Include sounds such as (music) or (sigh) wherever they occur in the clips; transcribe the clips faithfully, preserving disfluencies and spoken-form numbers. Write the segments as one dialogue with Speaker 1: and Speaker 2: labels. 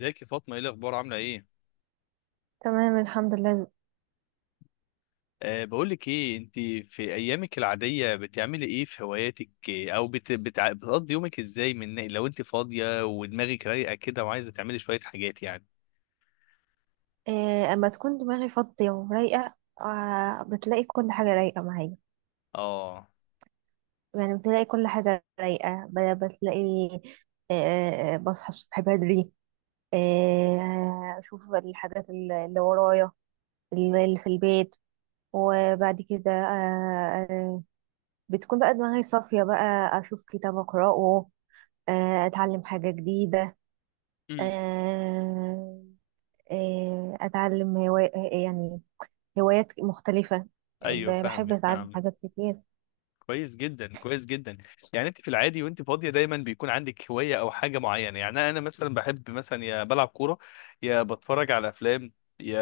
Speaker 1: ازيك يا فاطمة، ايه الأخبار، عاملة ايه؟
Speaker 2: تمام الحمد لله.
Speaker 1: أه، بقولك ايه، انت في أيامك العادية بتعملي ايه في هواياتك إيه، أو بت... بتع... بتقضي يومك ازاي من لو انت فاضية ودماغك رايقة كده وعايزة تعملي شوية حاجات يعني.
Speaker 2: إيه اما تكون دماغي فاضية ورايقة، آه بتلاقي كل حاجة رايقة معايا.
Speaker 1: اه.
Speaker 2: يعني بتلاقي كل حاجة رايقة، ب- بتلاقي آه بصحى الصبح بدري، آه أشوف الحاجات الل- اللي ورايا، اللي اللي في البيت. وبعد كده آه آه، بتكون بقى دماغي صافية بقى، أشوف كتاب أقرأه، آه أتعلم حاجة جديدة.
Speaker 1: مم.
Speaker 2: آه آه أتعلم هواية، يعني هوايات مختلفة.
Speaker 1: ايوه،
Speaker 2: ب- بحب
Speaker 1: فاهمك
Speaker 2: أتعلم
Speaker 1: فاهمك.
Speaker 2: حاجات كتير.
Speaker 1: كويس جدا، كويس جدا. يعني انت في العادي وانت فاضيه دايما بيكون عندك هوايه او حاجه معينه. يعني انا أنا مثلا بحب، مثلا يا بلعب كوره، يا بتفرج على افلام، يا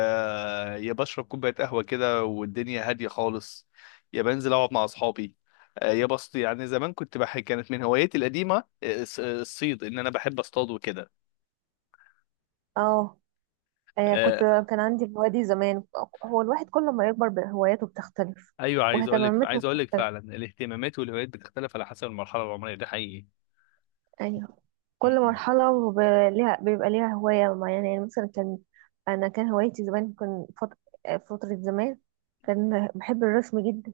Speaker 1: يا بشرب كوبايه قهوه كده والدنيا هاديه خالص، يا بنزل اقعد مع اصحابي. آه، يا بص، يعني زمان كنت بحب، كانت من هواياتي القديمه، آه، الص- الصيد، ان انا بحب اصطاد وكده.
Speaker 2: اه آه، كنت
Speaker 1: آه،
Speaker 2: كان عندي هوايات زمان. هو الواحد كل ما يكبر ب- هواياته بتختلف
Speaker 1: ايوه، عايز اقول لك
Speaker 2: واهتماماته
Speaker 1: عايز اقول لك
Speaker 2: بتختلف.
Speaker 1: فعلا الاهتمامات والهوايات بتختلف على حسب المرحله العمريه، ده حقيقي.
Speaker 2: أيوه، كل مرحلة وب- ليها بيبقى ليها هواية معينة. يعني مثلا كان، أنا كان هوايتي زمان كان فت- آه، فترة زمان كان بحب الرسم جدا،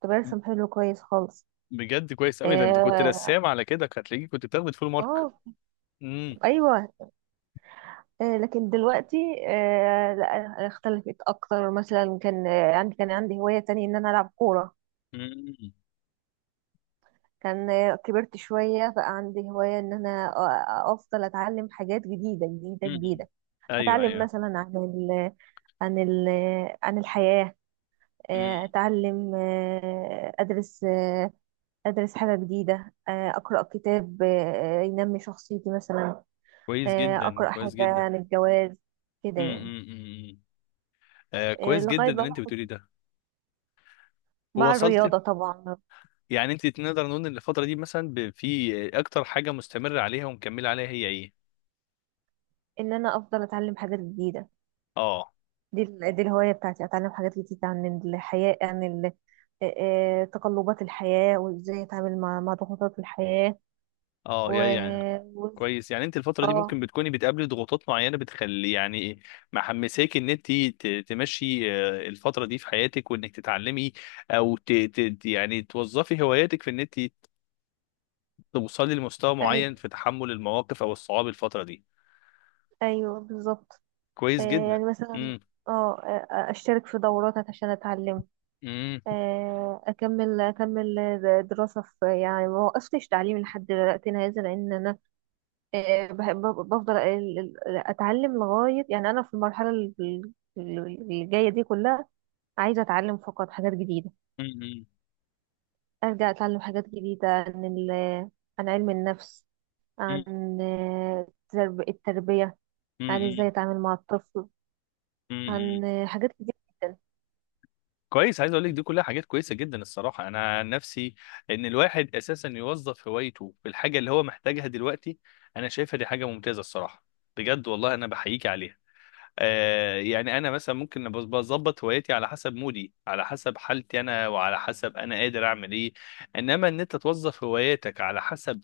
Speaker 2: كنت
Speaker 1: مم.
Speaker 2: برسم حلو كويس خالص.
Speaker 1: بجد كويس قوي، ده انت كنت
Speaker 2: اه
Speaker 1: رسام، على كده كانت هتلاقيك كنت بتاخد فول مارك.
Speaker 2: آه،
Speaker 1: امم.
Speaker 2: ايوه آه، لكن دلوقتي، آه، لا، اختلفت اكتر. مثلا كان آه، عندي كان عندي هواية تانية ان انا العب كورة.
Speaker 1: امم.
Speaker 2: كان، آه، كبرت شوية بقى عندي هواية ان انا أ- افضل اتعلم حاجات جديدة جديدة
Speaker 1: امم.
Speaker 2: جديدة.
Speaker 1: ايوه،
Speaker 2: اتعلم
Speaker 1: ايوه.
Speaker 2: مثلا عن ال عن ال عن الحياة.
Speaker 1: امم.
Speaker 2: آه، اتعلم آه، ادرس، آه، ادرس حاجة جديدة، آه، اقرأ كتاب آه، ينمي شخصيتي مثلا.
Speaker 1: كويس
Speaker 2: آه،
Speaker 1: جدا،
Speaker 2: اقرأ
Speaker 1: كويس
Speaker 2: حاجة
Speaker 1: جدا.
Speaker 2: عن الجواز، كده يعني.
Speaker 1: امم. امم. آه
Speaker 2: آه،
Speaker 1: كويس
Speaker 2: لغاية
Speaker 1: جدا ان انت
Speaker 2: بقى
Speaker 1: بتقولي ده.
Speaker 2: مع
Speaker 1: ووصلت.
Speaker 2: الرياضة طبعا
Speaker 1: يعني انت نقدر نقول ان الفتره دي مثلا، ب- في اكتر حاجه مستمره عليها ومكمله عليها، هي ايه؟
Speaker 2: ان انا افضل اتعلم حاجات جديدة.
Speaker 1: اه.
Speaker 2: دي ال- دي الهواية بتاعتي، اتعلم حاجات جديدة عن الحياة، عن ال- آه، آه، تقلبات الحياة وازاي اتعامل مع مع ضغوطات الحياة. و
Speaker 1: اه. يعني
Speaker 2: و-
Speaker 1: كويس، يعني انت الفترة دي ممكن
Speaker 2: اه،
Speaker 1: بتكوني بتقابلي ضغوطات معينة بتخلي، يعني إيه، محمساك ان انت ت- تمشي آه، الفترة دي في حياتك وانك تتعلمي، او ت... ت... يعني توظفي هواياتك في ان انت توصلي لمستوى
Speaker 2: اي،
Speaker 1: معين في تحمل المواقف او الصعاب الفترة دي.
Speaker 2: ايوه بالظبط.
Speaker 1: كويس
Speaker 2: آه، يعني
Speaker 1: جدا.
Speaker 2: مثلا،
Speaker 1: امم.
Speaker 2: اه آه، اشترك في دورات عشان اتعلم، آه، اكمل اكمل دراسة في. يعني ما وقفتش تعليم لحد دلوقتي، هذا لان انا آه، بحب- بفضل ال- ال- اتعلم لغايه. يعني انا في المرحله ال- ال- اللي جايه دي كلها عايزه اتعلم فقط حاجات جديده.
Speaker 1: امم.
Speaker 2: ارجع اتعلم حاجات جديده عن ال- عن علم النفس، عن آه، ترب- التربيه، عن ازاي
Speaker 1: امم.
Speaker 2: اتعامل مع الطفل،
Speaker 1: امم.
Speaker 2: عن آه، حاجات كتير جدا.
Speaker 1: كويس، عايز اقول لك دي كلها حاجات كويسه جدا الصراحه. انا عن نفسي، ان الواحد اساسا يوظف هوايته في الحاجه اللي هو محتاجها دلوقتي، انا شايفها دي حاجه ممتازه الصراحه. بجد والله انا بحييك عليها. آه يعني انا مثلا ممكن بز- بظبط هوايتي على حسب مودي، على حسب حالتي انا، وعلى حسب انا قادر اعمل ايه. انما ان انت توظف هواياتك على حسب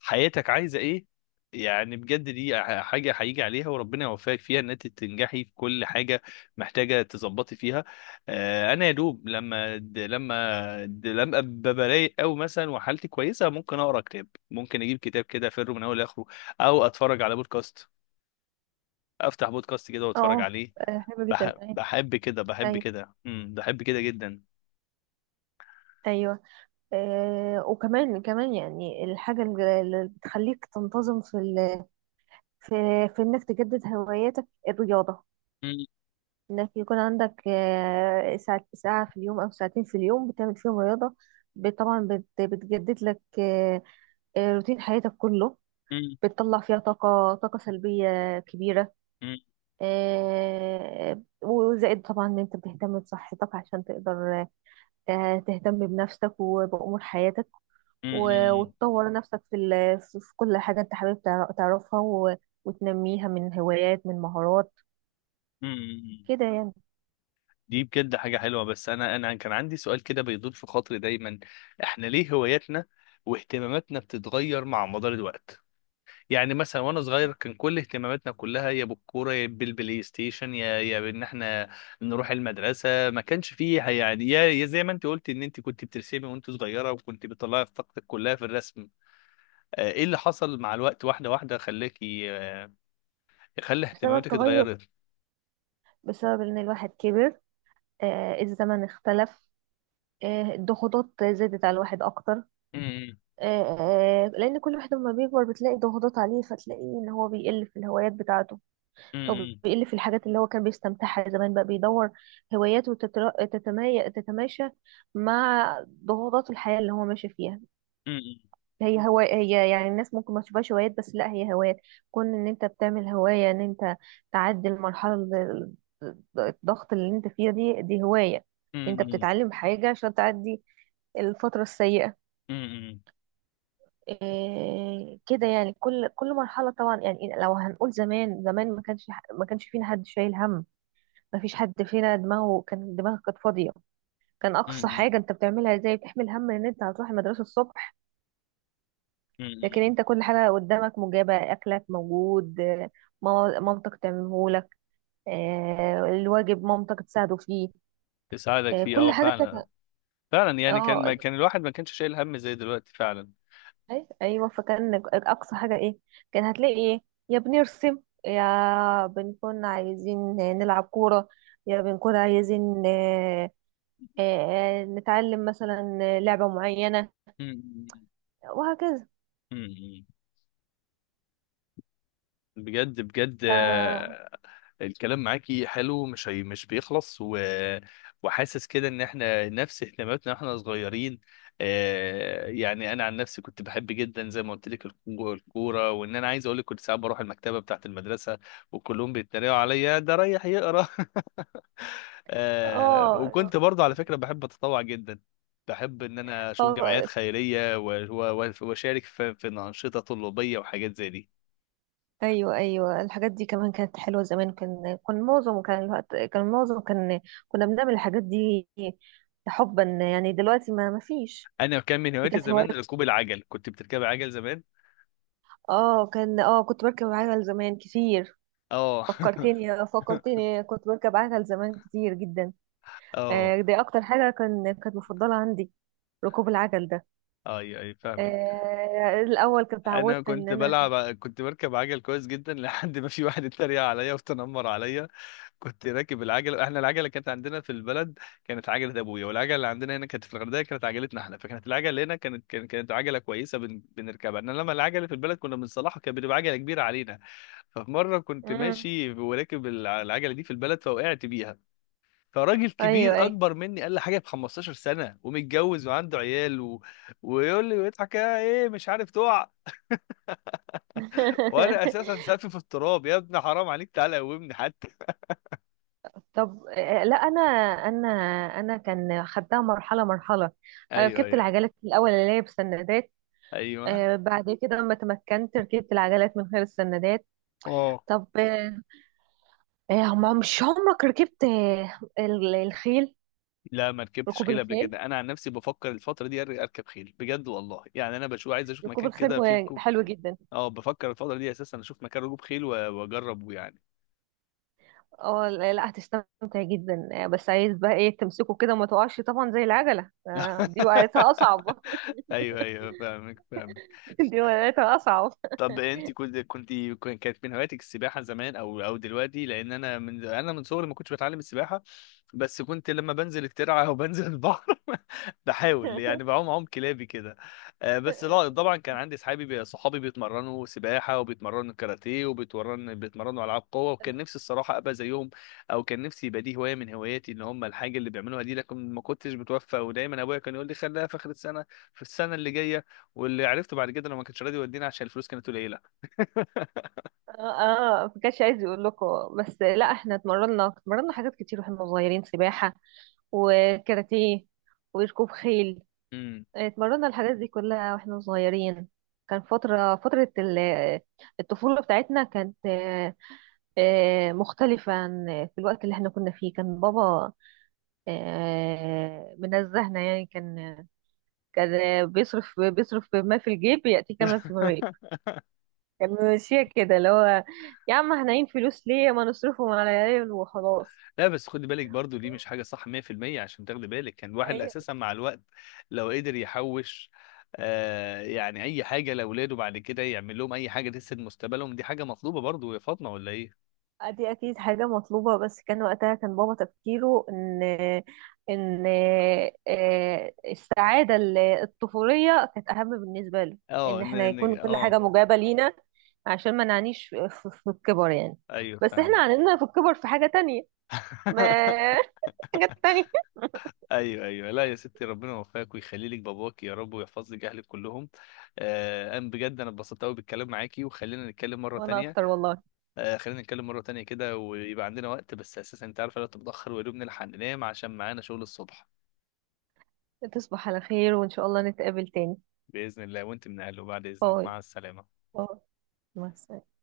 Speaker 1: حياتك عايزه ايه، يعني بجد دي ح- حاجه هيجي عليها، وربنا يوفقك فيها ان انت تنجحي في كل حاجه محتاجه تظبطي فيها. آه، انا يا دوب لما د- لما د- لما أبقى رايق، او مثلا وحالتي كويسه، ممكن اقرا كتاب، ممكن اجيب كتاب كده افره من اول لاخره، او اتفرج على بودكاست، افتح بودكاست كده واتفرج
Speaker 2: اه
Speaker 1: عليه.
Speaker 2: آه، حلوه جدا.
Speaker 1: بح-
Speaker 2: اي
Speaker 1: بحب كده، بحب
Speaker 2: اي
Speaker 1: كده، امم بحب كده جدا.
Speaker 2: ايوه، آه، وكمان كمان. يعني الحاجه اللي اللي بتخليك تنتظم في ال- في في انك تجدد هواياتك، الرياضه.
Speaker 1: مم.
Speaker 2: انك يكون عندك آه، ساعة ساعة في اليوم او ساعتين في اليوم بتعمل فيهم رياضة. ب- طبعا بت- بتجدد لك آه، آه، روتين حياتك كله،
Speaker 1: مم.
Speaker 2: بتطلع فيها طاقة طاقة سلبية كبيرة.
Speaker 1: مم.
Speaker 2: آه، وزائد طبعا ان انت بتهتم بصحتك عشان تقدر آه، تهتم بنفسك وبأمور حياتك،
Speaker 1: مم.
Speaker 2: و-
Speaker 1: مم.
Speaker 2: وتطور نفسك في ال- في في كل حاجة انت حابب تعر- تعرفها و- وتنميها، من هوايات، من مهارات،
Speaker 1: مم. مم.
Speaker 2: كده يعني.
Speaker 1: دي بجد حاجة حلوة، بس أنا أنا كان عندي سؤال كده بيدور في خاطري دايما، إحنا ليه هواياتنا واهتماماتنا بتتغير مع مدار الوقت؟ يعني مثلا وأنا صغير كان كل اهتماماتنا كلها يا بالكورة يا بالبلاي ستيشن يا يا بإن إحنا نروح المدرسة، ما كانش فيه يعني، يا يا زي ما أنت قلت إن أنت كنت بترسمي وأنت صغيرة وكنت بتطلعي في طاقتك كلها في الرسم. آه، إيه اللي حصل مع الوقت واحدة واحدة خلاكي آه، خلى
Speaker 2: بسبب
Speaker 1: اهتماماتك
Speaker 2: تغير،
Speaker 1: اتغيرت؟
Speaker 2: بسبب ان الواحد كبر، آه، الزمن اختلف، آه، الضغوطات زادت على الواحد اكتر.
Speaker 1: امم.
Speaker 2: آه، آه، لان كل واحد لما بيكبر بتلاقي ضغوطات عليه، فتلاقيه ان هو بيقل في الهوايات بتاعته، او
Speaker 1: امم.
Speaker 2: بيقل في الحاجات اللي هو كان بيستمتعها زمان. بقى بيدور هواياته تتر- تتماي- تتماشى مع ضغوطات الحياة اللي هو ماشي فيها. هي هو هي، يعني الناس ممكن ما تشوفهاش هوايات، بس لا، هي هوايات. كون ان انت بتعمل هواية ان انت تعدي المرحلة، ال- ال- الضغط اللي انت فيها، دي دي هواية. انت
Speaker 1: امم.
Speaker 2: بتتعلم حاجة عشان تعدي الفترة السيئة.
Speaker 1: امم.
Speaker 2: إيه كده يعني. كل كل مرحلة طبعا. يعني لو هنقول زمان، زمان ما كانش ح- ما كانش فينا حد شايل هم، ما فيش حد فينا دماغه كان دماغه كانت فاضية. كان اقصى
Speaker 1: امم.
Speaker 2: حاجة انت بتعملها زي بتحمل هم ان انت هتروح المدرسة الصبح. لكن
Speaker 1: امم.
Speaker 2: انت كل حاجة قدامك مجابة، اكلك موجود، آه، ماما- مامتك تعملهولك، آه، الواجب مامتك تساعده فيه،
Speaker 1: تساعدك
Speaker 2: آه،
Speaker 1: فيه،
Speaker 2: كل
Speaker 1: اه
Speaker 2: حاجة كانت.
Speaker 1: فعلا. فعلا، يعني كان ما
Speaker 2: اه،
Speaker 1: كان الواحد ما كانش شايل هم زي دلوقتي فعلا.
Speaker 2: أي- ايوه، فكان اقصى حاجة ايه، كان هتلاقي ايه، يا بنرسم، يا بنكون عايزين نلعب كورة، يا بنكون عايزين آه، آه، آه، نتعلم مثلا لعبة معينة،
Speaker 1: امم.
Speaker 2: وهكذا.
Speaker 1: امم. بجد بجد.
Speaker 2: ف
Speaker 1: آه، الكلام معاكي حلو، مش هي مش بيخلص و... وحاسس كده ان احنا نفس اهتماماتنا واحنا صغيرين. آه، يعني انا عن نفسي كنت بحب جدا زي ما قلت لك الكو- الكوره، وان انا عايز اقول لك كنت ساعات بروح المكتبه بتاعت المدرسه وكلهم بيتريقوا عليا، ده رايح يقرا. آه
Speaker 2: اه
Speaker 1: وكنت برضه على فكرة بحب أتطوع جدا. بحب إن أنا أشوف جمعيات خيرية و- و- و- وأشارك في في أنشطة طلابية وحاجات زي دي.
Speaker 2: ايوه، ايوه، الحاجات دي كمان كانت حلوه زمان. كان كان معظم كان الوقت كان معظم كان كنا بنعمل الحاجات دي حبا يعني، دلوقتي ما ما فيش.
Speaker 1: أنا كان من
Speaker 2: دي
Speaker 1: هواياتي
Speaker 2: كانت هوايه،
Speaker 1: زمان ركوب العجل، كنت بتركب عجل زمان.
Speaker 2: اه كان، اه كنت بركب عجل زمان كتير.
Speaker 1: اه.
Speaker 2: فكرتني، آه، فكرتني كنت بركب عجل زمان كتير جدا.
Speaker 1: (laughs) اه.
Speaker 2: آه، دي اكتر حاجه كان كانت مفضله عندي، ركوب العجل ده.
Speaker 1: اي اي فاهمك.
Speaker 2: آه، الاول كنت
Speaker 1: انا
Speaker 2: اتعودت ان
Speaker 1: كنت
Speaker 2: انا.
Speaker 1: بلعب كنت بركب عجل كويس جدا لحد ما في واحد اتريق عليا وتنمر عليا. كنت راكب العجله، احنا العجله كانت عندنا في البلد كانت عجله ابويا، والعجله اللي عندنا هنا كانت في الغردقه كانت عجلتنا احنا. فكانت العجله هنا كانت كانت كانت عجله كويسه بن... بنركبها، انما لما العجله في البلد كنا بنصلحها كانت بتبقى عجله كبيره علينا. ففي مره كنت
Speaker 2: مم.
Speaker 1: ماشي وراكب الع- العجله دي في البلد فوقعت بيها. فراجل كبير
Speaker 2: ايوه، ايوه.
Speaker 1: اكبر مني قال لي حاجه ب خمستاشر سنه، ومتجوز وعنده عيال و... ويقول لي ويضحك: يا، ايه مش عارف تقع؟ وانا اساسا
Speaker 2: (laughs)
Speaker 1: سافي في التراب، يا ابني حرام عليك، تعالى قومني حتى.
Speaker 2: طب، آه، لا انا، انا انا كان خدتها مرحله مرحله.
Speaker 1: (laughs)
Speaker 2: أنا
Speaker 1: ايوه،
Speaker 2: ركبت
Speaker 1: ايوه،
Speaker 2: العجلات في الاول اللي هي بسندات،
Speaker 1: ايوه.
Speaker 2: آه، بعد كده لما تمكنت ركبت العجلات من غير السندات. طب آه، آه، ما- مش عمرك ركبت آه، ال- الخيل،
Speaker 1: لا ما ركبتش
Speaker 2: ركوب
Speaker 1: خيل قبل
Speaker 2: الخيل،
Speaker 1: كده، انا عن نفسي بفكر الفتره دي أر- اركب خيل بجد والله. يعني انا بشوف، عايز اشوف
Speaker 2: ركوب
Speaker 1: مكان
Speaker 2: الخيل
Speaker 1: كده فيه
Speaker 2: و-
Speaker 1: ركوب.
Speaker 2: حلو جدا.
Speaker 1: اه، بفكر الفتره دي اساسا اشوف مكان ركوب خيل و- واجربه يعني.
Speaker 2: اه لا لا، هتستمتع جدا، آه، بس عايز بقى ايه تمسكه كده وما تقعش طبعا زي العجله. آه، دي وقعتها اصعب.
Speaker 1: (laughs) ايوه، ايوه، فاهمك فاهمك.
Speaker 2: (laughs) دي وقعتها اصعب.
Speaker 1: طب انت كنت كنت كانت من هواياتك السباحه زمان او او دلوقتي؟ لان انا من انا من صغري ما كنتش بتعلم السباحه، بس كنت لما بنزل الترعه (laughs) او بنزل البحر (laughs) بحاول يعني
Speaker 2: (laughs)
Speaker 1: بعوم عوم كلابي كده. آه، بس لا طبعا كان عندي اصحابي بي- صحابي بيتمرنوا سباحه وبيتمرنوا كاراتيه وبيتمرن بيتمرنوا العاب قوه، وكان نفسي الصراحه ابقى زيهم، او كان نفسي يبقى دي هوايه من هواياتي ان هم الحاجه اللي بيعملوها دي، لكن ما كنتش متوفق، ودايما ابويا كان يقول لي خليها في اخر السنه، في السنه اللي جايه. واللي عرفته بعد كده انه ما كانش راضي يودينا عشان الفلوس كانت قليله.
Speaker 2: اه، آه، ما كانش عايز يقول لكم. بس لا، احنا اتمرنا اتمرنا حاجات كتير واحنا صغيرين، سباحة وكاراتيه وركوب خيل،
Speaker 1: امم.
Speaker 2: اتمرنا الحاجات دي كلها واحنا صغيرين. كان فترة فترة ال- الطفولة بتاعتنا كانت آه، آه، مختلفة عن في الوقت اللي احنا كنا فيه. كان بابا آه، منزهنا يعني. كان كان بيصرف، بيصرف ما في الجيب يأتي كما في الغيب.
Speaker 1: (laughs)
Speaker 2: كان ماشية كده، اللي هو يا عم احنا عين، فلوس ليه، ما نصرفهم على العيال وخلاص.
Speaker 1: لا بس خدي بالك برضو، دي مش حاجة صح مية في المية، عشان تاخدي بالك كان الواحد
Speaker 2: أي،
Speaker 1: أساسا مع الوقت لو قدر يحوش آه يعني أي حاجة لأولاده، بعد كده يعمل لهم أي حاجة تسد مستقبلهم. دي حاجة مطلوبة برضو يا فاطمة، ولا إيه؟
Speaker 2: دي أكيد حاجة مطلوبة، بس كان وقتها كان بابا تفكيره إن إن آه، السعادة ال- الطفولية كانت أهم بالنسبة له،
Speaker 1: أه
Speaker 2: إن
Speaker 1: إن
Speaker 2: إحنا
Speaker 1: إن
Speaker 2: يكون كل حاجة
Speaker 1: أه
Speaker 2: مجابة لينا عشان ما نعنيش في في- في الكبر يعني.
Speaker 1: أيوه،
Speaker 2: بس إحنا
Speaker 1: فاهمة.
Speaker 2: عنينا في الكبر في حاجة تانية. ما
Speaker 1: (laughs)
Speaker 2: (laughs) حاجة تانية.
Speaker 1: ايوه، ايوه. لا يا ستي، ربنا يوفقك ويخلي لك باباك يا رب ويحفظ لك اهلك كلهم. آه انا بجد انا اتبسطت قوي بالكلام معاكي، وخلينا نتكلم مره
Speaker 2: وأنا
Speaker 1: تانية.
Speaker 2: أكتر والله.
Speaker 1: آه، خلينا نتكلم مرة تانية كده ويبقى عندنا وقت، بس أساسا أنت عارف، الوقت متأخر ويا دوب نلحق ننام عشان معانا شغل الصبح.
Speaker 2: تصبح على خير، وإن شاء الله نتقابل تاني.
Speaker 1: بإذن الله وأنت من أهله، بعد إذنك،
Speaker 2: باي،
Speaker 1: مع السلامة.
Speaker 2: باي، مع السلامة.